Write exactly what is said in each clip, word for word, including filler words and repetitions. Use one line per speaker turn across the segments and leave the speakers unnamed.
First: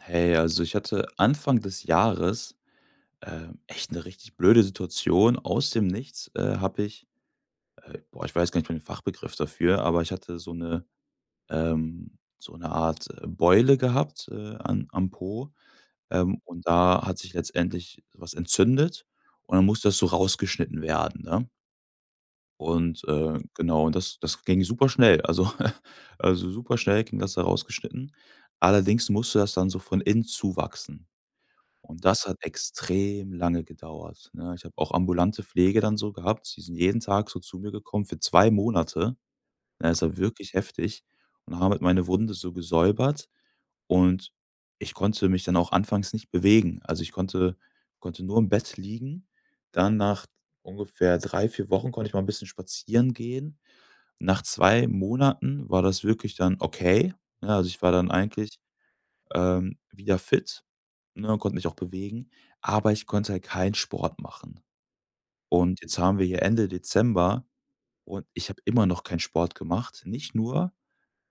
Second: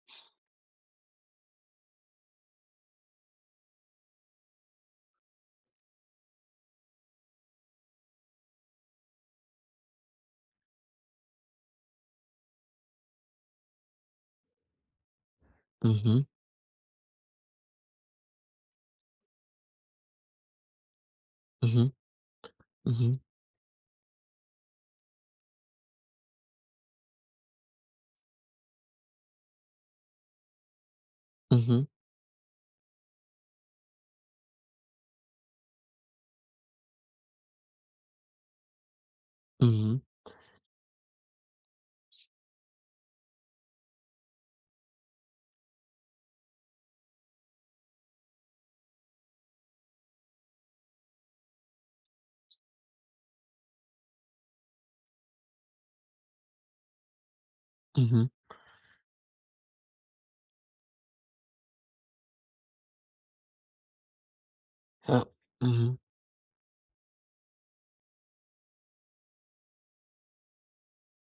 Hey, also ich hatte Anfang des Jahres, ähm, echt eine richtig blöde Situation. Aus dem Nichts, äh, habe ich äh, boah, ich weiß gar nicht mehr den Fachbegriff dafür, aber ich hatte so eine ähm, so eine Art, äh, Beule gehabt, äh, an am Po,
Mhm,
ähm, und da hat sich letztendlich was entzündet und dann musste das so rausgeschnitten werden, ne?
mhm,
Und,
mhm,
äh, genau, und das das ging super schnell. Also also super schnell ging das da rausgeschnitten. Allerdings musste das dann so von innen zuwachsen.
mhm,
Und das hat extrem lange gedauert, ne? Ich habe auch ambulante Pflege dann so gehabt. Die sind jeden Tag so zu mir gekommen für zwei Monate, ne?
mhm,
Es war wirklich heftig und haben halt meine Wunde so gesäubert und ich konnte mich dann auch anfangs nicht bewegen. Also, ich konnte konnte nur im Bett liegen. Dann nach ungefähr drei vier Wochen konnte ich mal ein bisschen spazieren gehen. Nach zwei Monaten war das wirklich dann okay, ne? Also, ich war dann
mhm,
eigentlich ähm, wieder fit, ne, konnte mich auch bewegen, aber ich konnte halt keinen Sport machen.
ja,
Und
mhm,
jetzt haben wir hier Ende Dezember und ich habe immer noch keinen Sport gemacht. Nicht nur,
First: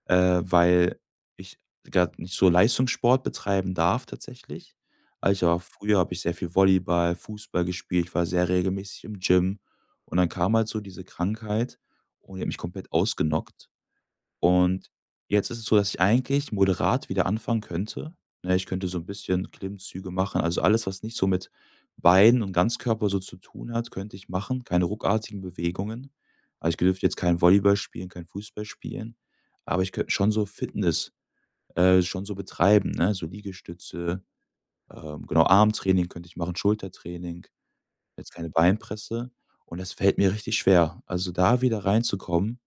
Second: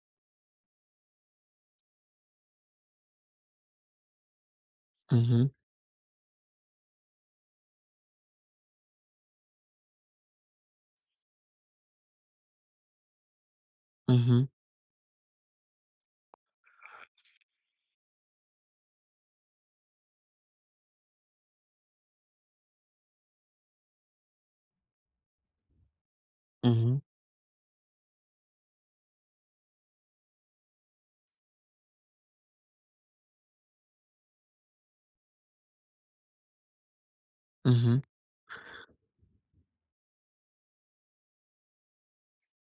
äh, weil ich gar nicht so Leistungssport betreiben darf tatsächlich. Also
mhm,
ich war früher habe ich sehr viel Volleyball, Fußball gespielt, ich war sehr regelmäßig im Gym und dann kam halt so diese Krankheit und die hat mich komplett ausgenockt.
mhm,
Und jetzt ist es so, dass ich eigentlich moderat wieder anfangen könnte. Ne, ich könnte so ein bisschen Klimmzüge machen. Also, alles, was nicht so mit Beinen und Ganzkörper so zu tun hat, könnte ich machen, keine ruckartigen Bewegungen. Also, ich
mhm,
dürfte jetzt kein Volleyball spielen, kein Fußball spielen, aber ich könnte schon so Fitness, äh, schon so betreiben, ne? So Liegestütze, ähm, genau, Armtraining könnte ich machen, Schultertraining,
mhm,
jetzt keine Beinpresse und das fällt mir richtig schwer. Also, da wieder reinzukommen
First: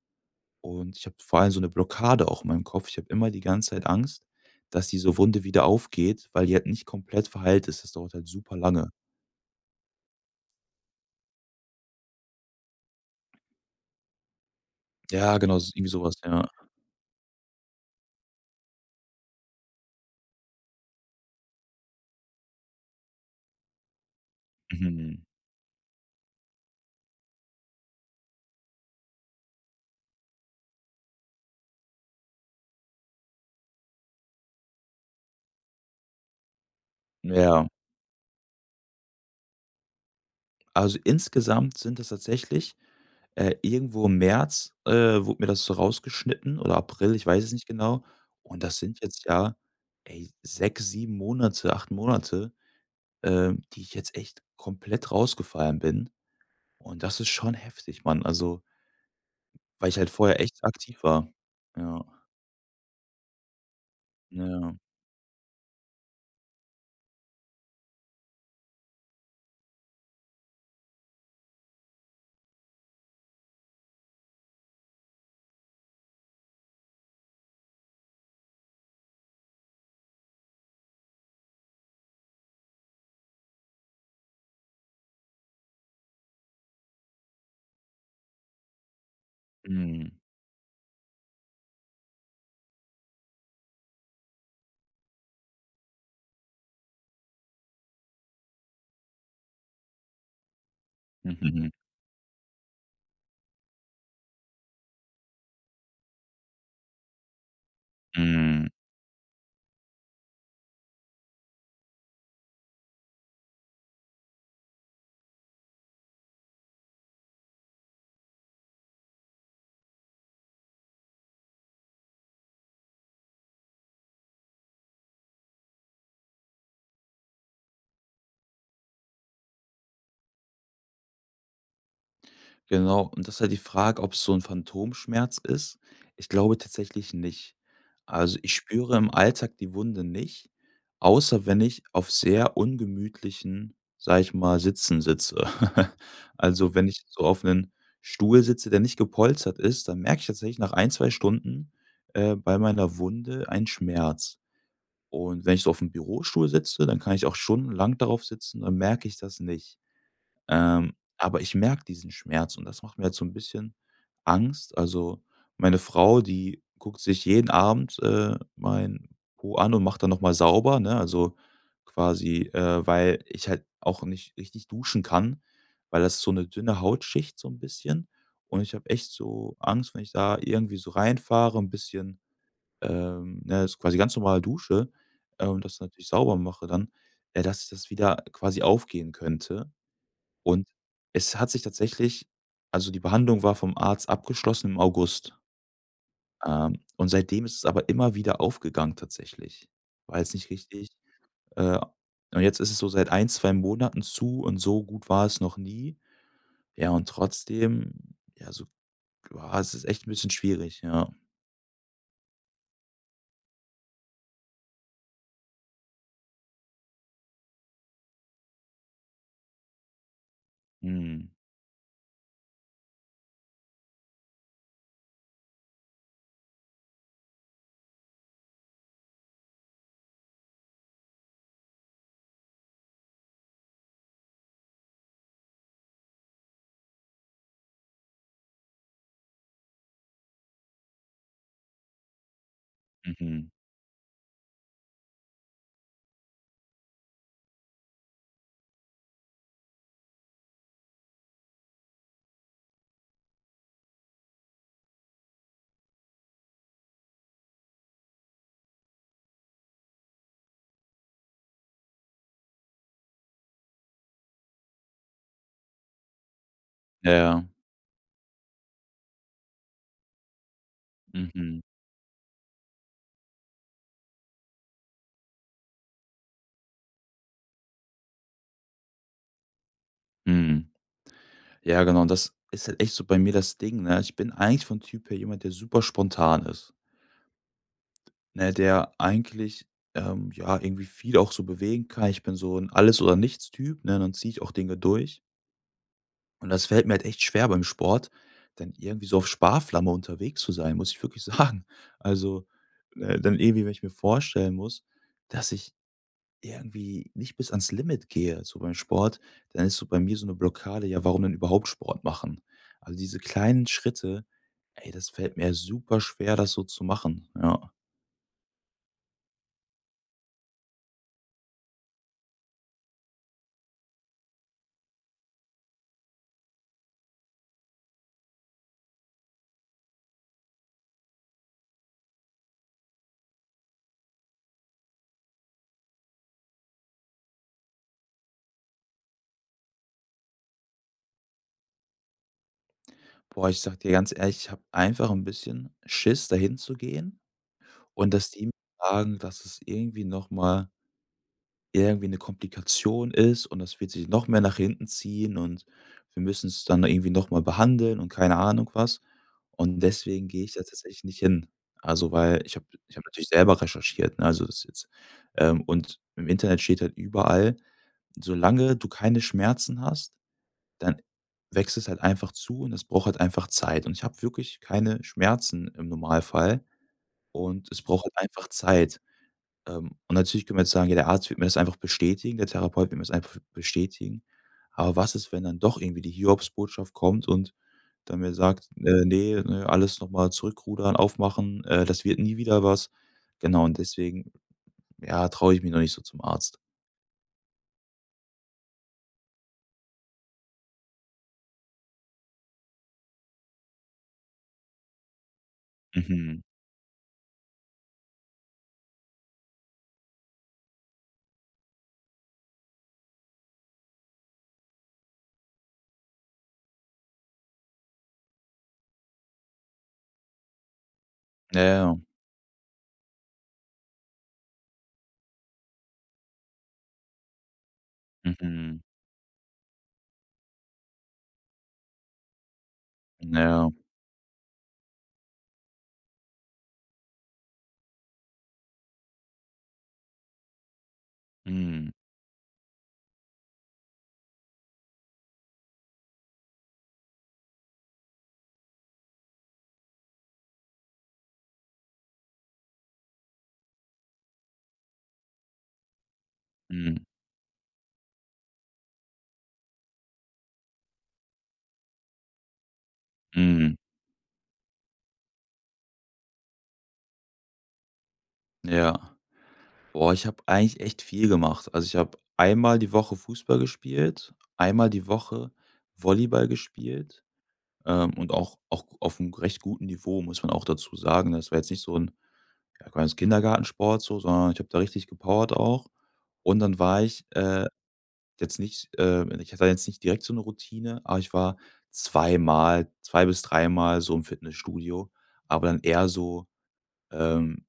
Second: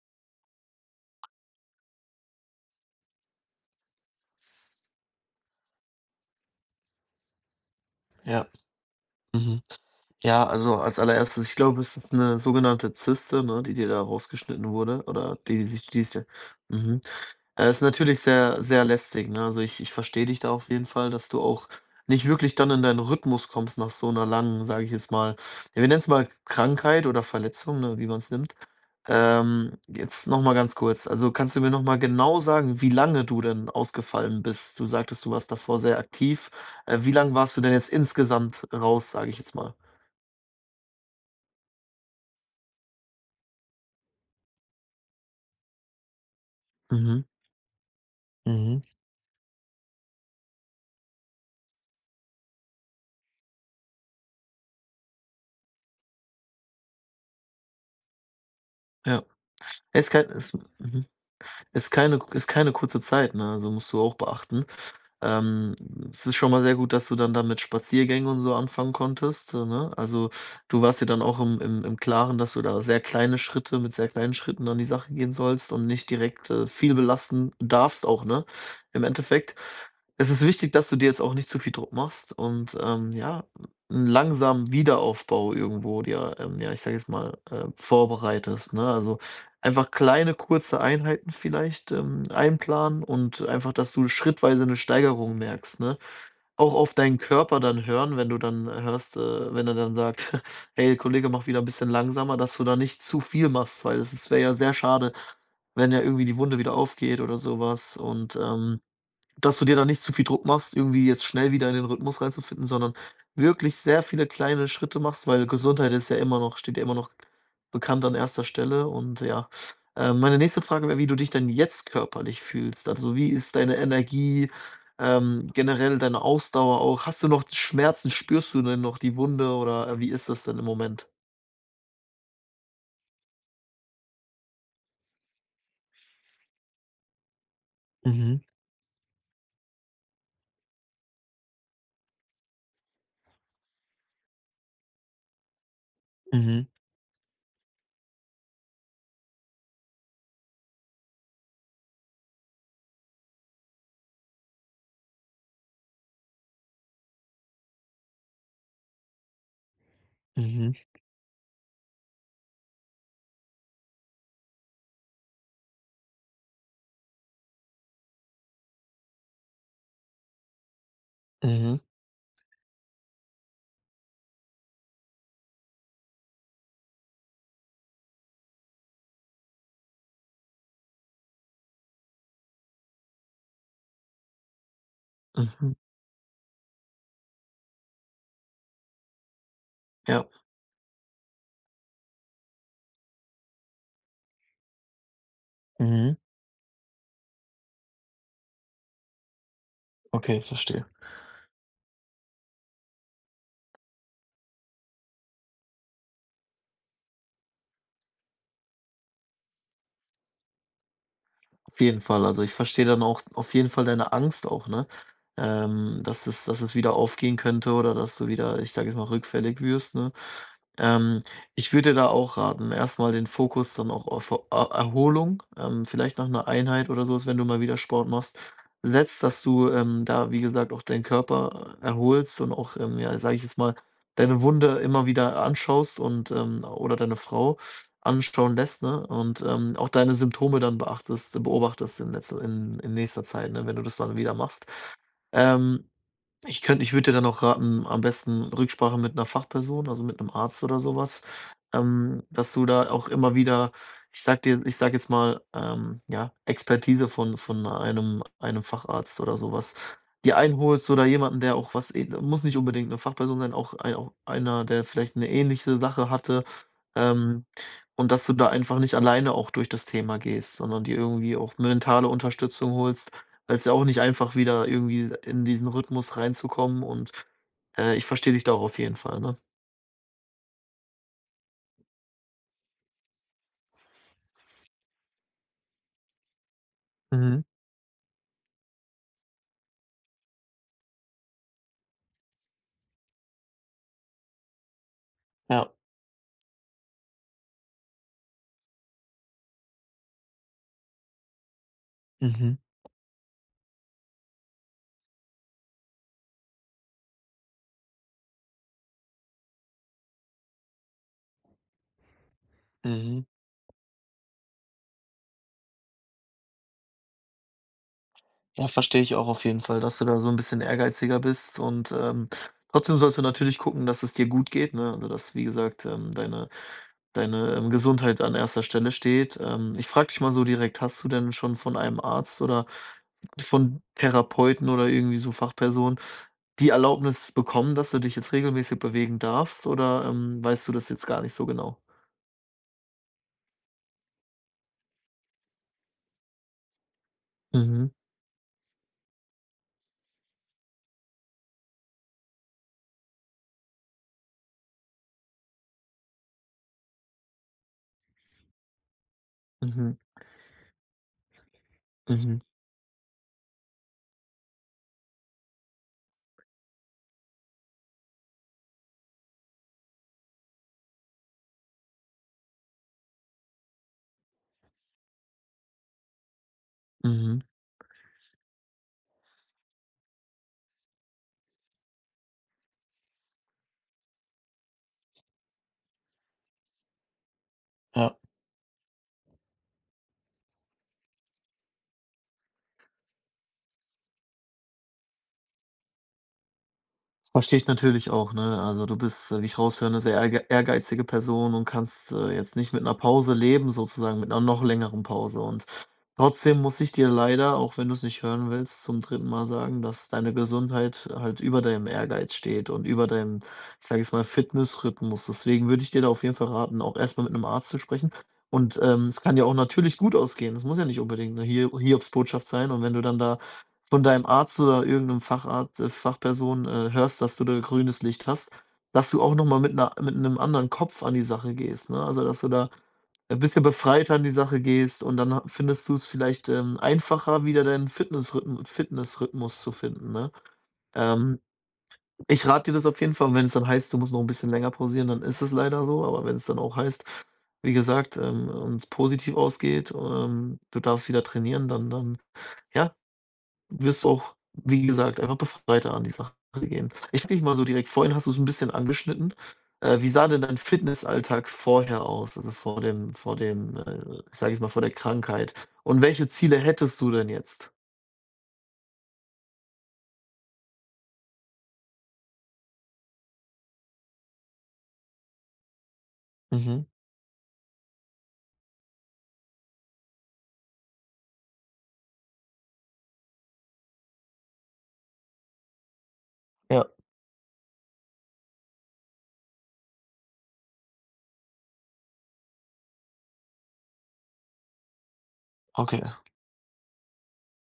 und ich habe vor allem so eine Blockade auch in meinem Kopf. Ich habe immer die ganze Zeit Angst, dass diese Wunde wieder aufgeht, weil die halt nicht komplett verheilt ist. Das dauert halt
ja,
super lange.
mhm. Ja, also als allererstes, ich glaube, es ist eine sogenannte Zyste, ne, die dir da rausgeschnitten wurde oder
Ja,
die
genau,
die
s
sich
irgendwie
die ist
sowas,
dir
ja.
mhm. Äh, ist natürlich sehr, sehr lästig, ne? Also, ich ich verstehe dich da auf jeden Fall, dass du auch nicht wirklich dann in deinen Rhythmus kommst nach so einer langen, sage ich jetzt
Mhm.
mal, ja, wir nennen es mal Krankheit oder Verletzung, ne, wie man es nimmt. Ähm, jetzt noch mal ganz kurz, also, kannst du mir noch mal genau sagen, wie lange du denn ausgefallen bist? Du sagtest, du warst davor sehr aktiv. Äh, wie lang warst du
Ja.
denn jetzt insgesamt raus, sage ich jetzt mal?
Also, insgesamt sind das tatsächlich, äh, irgendwo im März, äh, wurde mir das so rausgeschnitten oder April,
Mhm,
ich weiß es nicht genau. Und das
mhm.
sind jetzt ja, ey, sechs, sieben Monate, acht Monate, ähm, die ich jetzt echt komplett rausgefallen bin. Und das ist schon heftig, Mann. Also
Ja.
weil ich halt
Ist kein
vorher
ist
echt aktiv
mhm.
war.
Ist
Ja,
keine ist keine kurze Zeit, ne? Also, musst du auch beachten.
ja.
Ähm, es ist schon mal sehr gut, dass du dann da mit Spaziergängen und so anfangen konntest, äh, ne? Also, du warst dir dann auch im im im Klaren, dass du da sehr kleine Schritte mit sehr kleinen Schritten an die Sache gehen sollst und nicht direkt, äh, viel belasten darfst auch, ne, im Endeffekt. Es ist wichtig, dass du dir jetzt auch nicht zu viel Druck machst und, ähm, ja, 'n langsamen Wiederaufbau irgendwo dir, ähm, ja, ich sage jetzt mal, äh, vorbereitest, ne? Also, einfach
Mhm.
kleine, kurze Einheiten vielleicht, ähm, einplanen und einfach, dass du schrittweise eine Steigerung merkst, ne? Auch auf deinen Körper dann hören, wenn du dann hörst, äh wenn er dann sagt: „Hey, Kollege,
Mhm,
mach wieder ein
mhm,
bisschen langsamer“, dass du da nicht zu viel machst, weil es wäre ja sehr schade, wenn ja irgendwie die Wunde wieder aufgeht oder sowas und,
mhm.
ähm dass du dir da nicht zu viel Druck machst, irgendwie jetzt schnell wieder in den Rhythmus reinzufinden, sondern wirklich sehr viele kleine Schritte machst, weil Gesundheit ist ja immer noch steht ja immer noch bekannt an erster Stelle und ja. Ähm, meine nächste Frage wäre, wie du dich denn jetzt körperlich fühlst? Also, wie ist deine Energie, ähm, generell deine Ausdauer auch? Hast du noch Schmerzen? Spürst du denn noch die Wunde oder, äh, wie ist das denn im Moment?
Genau, und das ist halt die Frage, ob es so 'n Phantomschmerz ist. Ich glaube tatsächlich nicht. Also,
Mhm,
ich spüre im Alltag die Wunde nicht, außer wenn ich auf sehr ungemütlichen, sage ich mal, Sitzen sitze.
mhm,
Also, wenn ich so auf 'nen Stuhl sitze, der nicht gepolstert ist, dann merke ich tatsächlich nach ein zwei Stunden, äh, bei meiner Wunde einen Schmerz. Und wenn ich so auf dem Bürostuhl sitze, dann kann ich auch stundenlang darauf sitzen, dann merke ich das nicht.
mhm.
Ähm, aber ich merke diesen Schmerz und das macht mir jetzt so ein bisschen Angst. Also, meine Frau, die guckt sich jeden Abend, äh, meinen Po an und macht dann noch mal sauber, ne? Also,
Mhm,
quasi, äh, weil ich halt auch nicht richtig duschen kann, weil das ist so eine dünne Hautschicht so ein bisschen und ich habe echt so Angst, wenn ich da irgendwie so reinfahre, ein bisschen ähm, ne, ist quasi ganz normal dusche, äh, und
mhm,
das natürlich sauber mache dann, äh, dass das wieder quasi aufgehen könnte.
ja.
Und es hat sich tatsächlich also die Behandlung war vom Arzt abgeschlossen im August,
Mhm,
ähm, und seitdem ist es aber immer wieder aufgegangen tatsächlich. War jetzt
okay,
nicht
verstehe.
richtig, äh und jetzt ist es so seit ein zwei Monaten zu und so gut war es noch nie. Ja, und trotzdem, ja, so ah, es ist echt ein bisschen schwierig, ja.
Auf jeden Fall. Also, ich verstehe dann auch auf jeden Fall deine Angst auch, ne? Ähm, dass es dass es wieder aufgehen könnte oder dass du wieder, ich sage jetzt mal, rückfällig wirst, ne? Ähm,
Mhm.
ich würde dir da auch raten, erstmal den Fokus dann auch auf Er Erholung, ähm, vielleicht nach 'ner Einheit oder so wenn du mal wieder Sport machst, setzt, dass du, ähm, da, wie gesagt, auch deinen Körper äh, erholst und auch, ähm, ja, sage ich jetzt mal, deine Wunde immer wieder anschaust und, ähm oder deine Frau anschauen lässt, ne? Und, ähm, auch deine Symptome dann beachtest beobachtest in letzter in in nächster
Mhm.
Zeit, ne, wenn du das dann wieder machst. Ähm, ich könnte ich würde dir dann auch raten, am besten Rücksprache mit einer Fachperson, also mit einem Arzt oder sowas, ähm, dass du da auch immer wieder, ich sag dir ich sag jetzt mal, ähm, ja, Expertise von von einem einem Facharzt oder sowas, was dir einholst oder jemanden, der auch was ähn muss nicht unbedingt eine Fachperson sein, auch ein auch einer, der vielleicht eine ähnliche Sache hatte,
Ja,
ähm,
ja.
und dass du da einfach nicht alleine auch durch das Thema gehst, sondern dir irgendwie auch
Mhm.
mentale Unterstützung holst. Es ist ja auch nicht einfach, wieder irgendwie in diesen Rhythmus reinzukommen und, äh, ich verstehe dich da auch auf jeden Fall, ne?
Mhm. Ja, genau, und das ist halt echt so bei mir das Ding, ne? Ich bin eigentlich von Typ her jemand, der super spontan ist,
Mhm.
ne? Der eigentlich, ähm, ja, irgendwie viel auch so bewegen kann. Ich bin so ein Alles-oder-nichts-Typ, ne? Dann ziehe ich auch Dinge durch.
Ja.
Und das fällt mir halt echt schwer beim Sport, dann irgendwie so auf Sparflamme unterwegs zu sein, muss ich wirklich sagen. Also,
Mhm.
äh, dann irgendwie, wenn ich mir vorstellen muss, dass ich irgendwie nicht bis ans Limit gehe, so beim Sport, dann ist so bei mir so eine Blockade, ja, warum denn überhaupt Sport machen? Also, diese
Mhm.
kleinen Schritte, ey, das fällt mir super schwer, das so zu machen, ja.
Ja, verstehe ich auch auf jeden Fall, dass du da so ein bisschen ehrgeiziger bist und, ähm, trotzdem sollst du natürlich gucken, dass es dir gut geht, ne? Also, dass, wie gesagt, ähm, deine deine, ähm, Gesundheit an erster Stelle steht. Ähm, ich frage dich mal so direkt, hast du denn schon von einem Arzt oder von Therapeuten oder irgendwie so Fachpersonen die Erlaubnis bekommen, dass du dich jetzt regelmäßig bewegen darfst oder, ähm, weißt du das jetzt gar nicht so genau?
Boah, ich sag dir ganz ehrlich, ich habe einfach ein bisschen Schiss, dahin zu gehen
Mhm,
und dass die mir sagen, dass es irgendwie noch mal irgendwie eine Komplikation ist und das wird sich noch mehr nach hinten ziehen und wir müssen es dann irgendwie noch mal behandeln und keine Ahnung was. Und
mhm,
deswegen gehe ich da tatsächlich nicht hin. Also,
mhm,
weil ich habe ich habe natürlich selber recherchiert, ne, also, das ist jetzt ähm, und im Internet steht halt überall: „Solange du keine Schmerzen hast, dann wächst es halt einfach zu und das braucht halt einfach Zeit.“ Und ich habe wirklich keine Schmerzen im Normalfall
mhm,
und es braucht halt einfach Zeit. Ähm, und natürlich können wir jetzt sagen: „Ja, der Arzt wird mir das einfach bestätigen, der Therapeut wird mir das einfach bestätigen.“ Aber was ist, wenn dann doch irgendwie die Hiobsbotschaft kommt und
ja.
dann mir sagt: „Äh, ne, ne, alles noch mal zurückrudern, aufmachen, äh, das wird nie wieder was.“ Genau, und deswegen, ja, traue ich mich noch nicht so zum Arzt.
Das verstehe ich natürlich auch, ne? Also, du bist, äh, wie ich raushöre, eine sehr ehrge ehrgeizige Person und kannst, äh, jetzt nicht mit einer Pause leben sozusagen, mit einer noch längeren Pause. Und
Mhm.
trotzdem muss ich dir leider, auch wenn du es nicht hören willst, zum dritten Mal sagen, dass deine Gesundheit halt über deinem Ehrgeiz steht und über deinem, ich sage jetzt mal, Fitnessrhythmus. Deswegen würde ich dir da auf jeden Fall raten, auch erstmal mit einem Arzt zu sprechen. Und, ähm, es kann ja auch natürlich gut ausgehen. Es muss ja nicht unbedingt 'ne
Ja,
Hio
ja.
Hiobsbotschaft sein. Und wenn du dann da von deinem Arzt oder irgendeinem Facharzt äh, Fachperson, äh, hörst, dass du da grünes Licht hast,
Mhm.
dass du auch noch mal mit 'ner mit 'nem anderen Kopf an die Sache gehst, ne? Also, dass du da ein bisschen
Ja.
befreiter an die Sache gehst und dann ha findest du es vielleicht, ähm, einfacher, wieder deinen Fitnessrhythm Fitnessrhythmus zu finden, ne? Ähm,
Mhm.
ich rate dir das auf jeden Fall, wenn es dann heißt, du musst noch ein bisschen länger pausieren, dann ist es leider so, aber wenn es dann auch heißt, wie gesagt, ähm, und es positiv ausgeht, ähm, du darfst wieder trainieren, dann dann ja, wirst du auch, wie gesagt, einfach befreiter an die Sache gehen.
Mhm.
Ich frage dich mal so direkt, vorhin hast du es ein bisschen angeschnitten. Äh, wie sah denn dein Fitnessalltag vorher aus, also vor dem vor
Mhm.
dem, äh ich sage jetzt mal, vor der Krankheit? Und welche Ziele hättest du denn jetzt?
Ja. Boah, ich habe eigentlich echt viel gemacht. Also, ich habe einmal die Woche Fußball gespielt, einmal die Woche Volleyball
Mhm.
gespielt. Ähm, und auch auch auf einem recht guten Niveau, muss man auch dazu sagen. Das war jetzt nicht so ein ja, kleines Kindergartensport so, sondern ich habe da richtig gepowert auch. Und dann
Ja,
war ich, äh, jetzt nicht ähm, ich hatte jetzt nicht direkt so eine Routine, aber ich war zweimal, zwei bis dreimal so im Fitnessstudio, aber dann
okay.
eher so, ähm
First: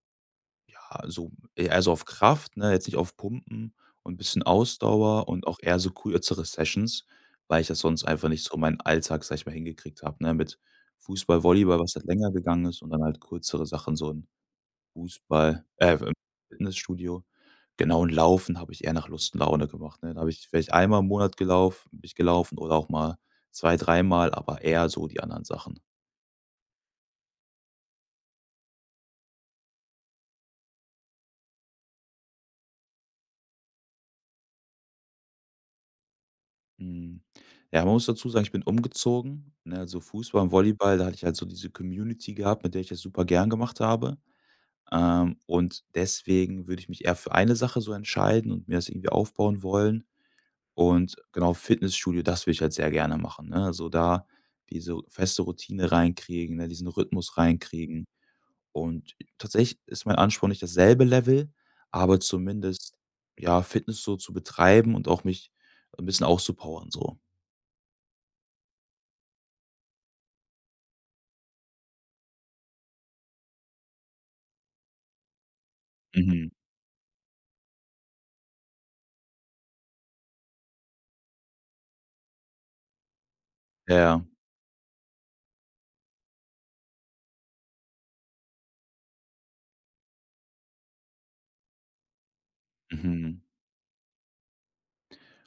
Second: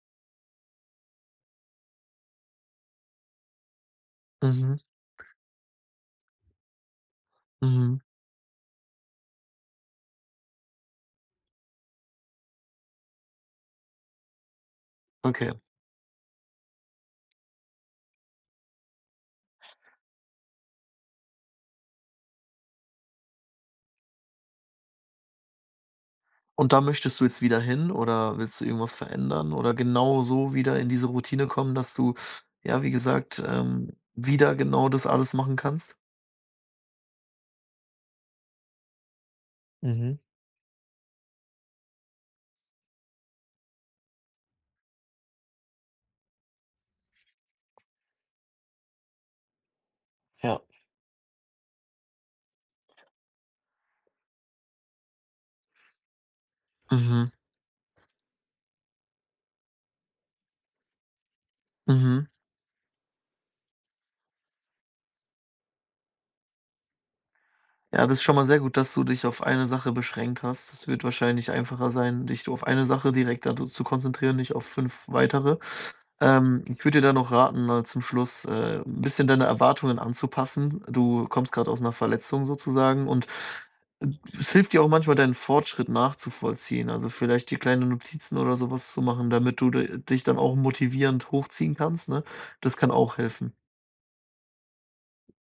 ja, so eher so auf Kraft, ne, jetzt nicht auf Pumpen und ein bisschen
Mhm,
Ausdauer und auch eher so kürzere Sessions, weil ich das
mhm,
sonst einfach nicht so in meinen Alltag, sage ich mal, hingekriegt habe, ne, mit Fußball, Volleyball, was halt länger gegangen ist und dann halt kürzere Sachen, so ein
okay.
Fußball äh, im Fitnessstudio. Genau, und Laufen habe ich eher nach Lust und Laune gemacht, ne? Da habe ich vielleicht einmal im Monat gelaufen bin ich gelaufen oder auch mal zwei dreimal, aber eher so die anderen Sachen.
Und da möchtest du jetzt wieder hin oder willst du irgendwas verändern oder genau so wieder in diese Routine kommen, dass du, ja, wie gesagt, ähm, wieder genau das alles machen kannst?
Mhm. Ja, man muss dazu sagen, ich bin umgezogen, ne, also
Mhm,
Fußball und Volleyball, da hatte ich halt so diese Community gehabt, mit der ich das super gern gemacht habe. Ähm, und deswegen würde ich mich eher für eine Sache so entscheiden und mir das irgendwie aufbauen wollen.
ja.
Und genau, Fitnessstudio, das würde ich halt sehr gerne machen. Ne? Also da diese feste Routine reinkriegen, ne, diesen
Mhm,
Rhythmus reinkriegen. Und tatsächlich ist mein Anspruch nicht dasselbe Level, aber
mhm.
zumindest ja, Fitness so zu betreiben und auch mich ein bisschen auszupowern so.
Ja, das ist schon mal sehr gut, dass du dich auf eine Sache beschränkt hast. Das wird wahrscheinlich einfacher sein, dich auf eine Sache direkt da zu konzentrieren, nicht auf fünf weitere.
Mhm.
Ähm, ich würde dir da noch raten, äh, zum Schluss, äh, 'n bisschen deine Erwartungen anzupassen. Du kommst gerade aus einer Verletzung sozusagen und,
Ja,
äh,
ja.
es hilft dir auch manchmal, deinen Fortschritt nachzuvollziehen. Also, vielleicht dir kleine Notizen oder sowas zu machen, damit du d dich dann auch motivierend hochziehen kannst, ne? Das kann auch
Mhm.
helfen.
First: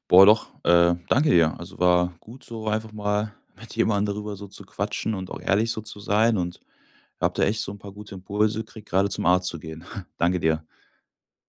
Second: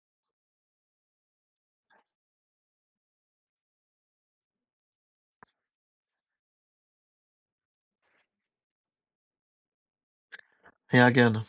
Boah, doch, äh, danke dir. Also, war gut, so einfach mal mit jemandem darüber so zu quatschen und auch ehrlich so zu sein und habe da echt so ein paar gute Impulse gekriegt, gerade zum Arzt zu gehen. Danke dir.
Ja, gerne.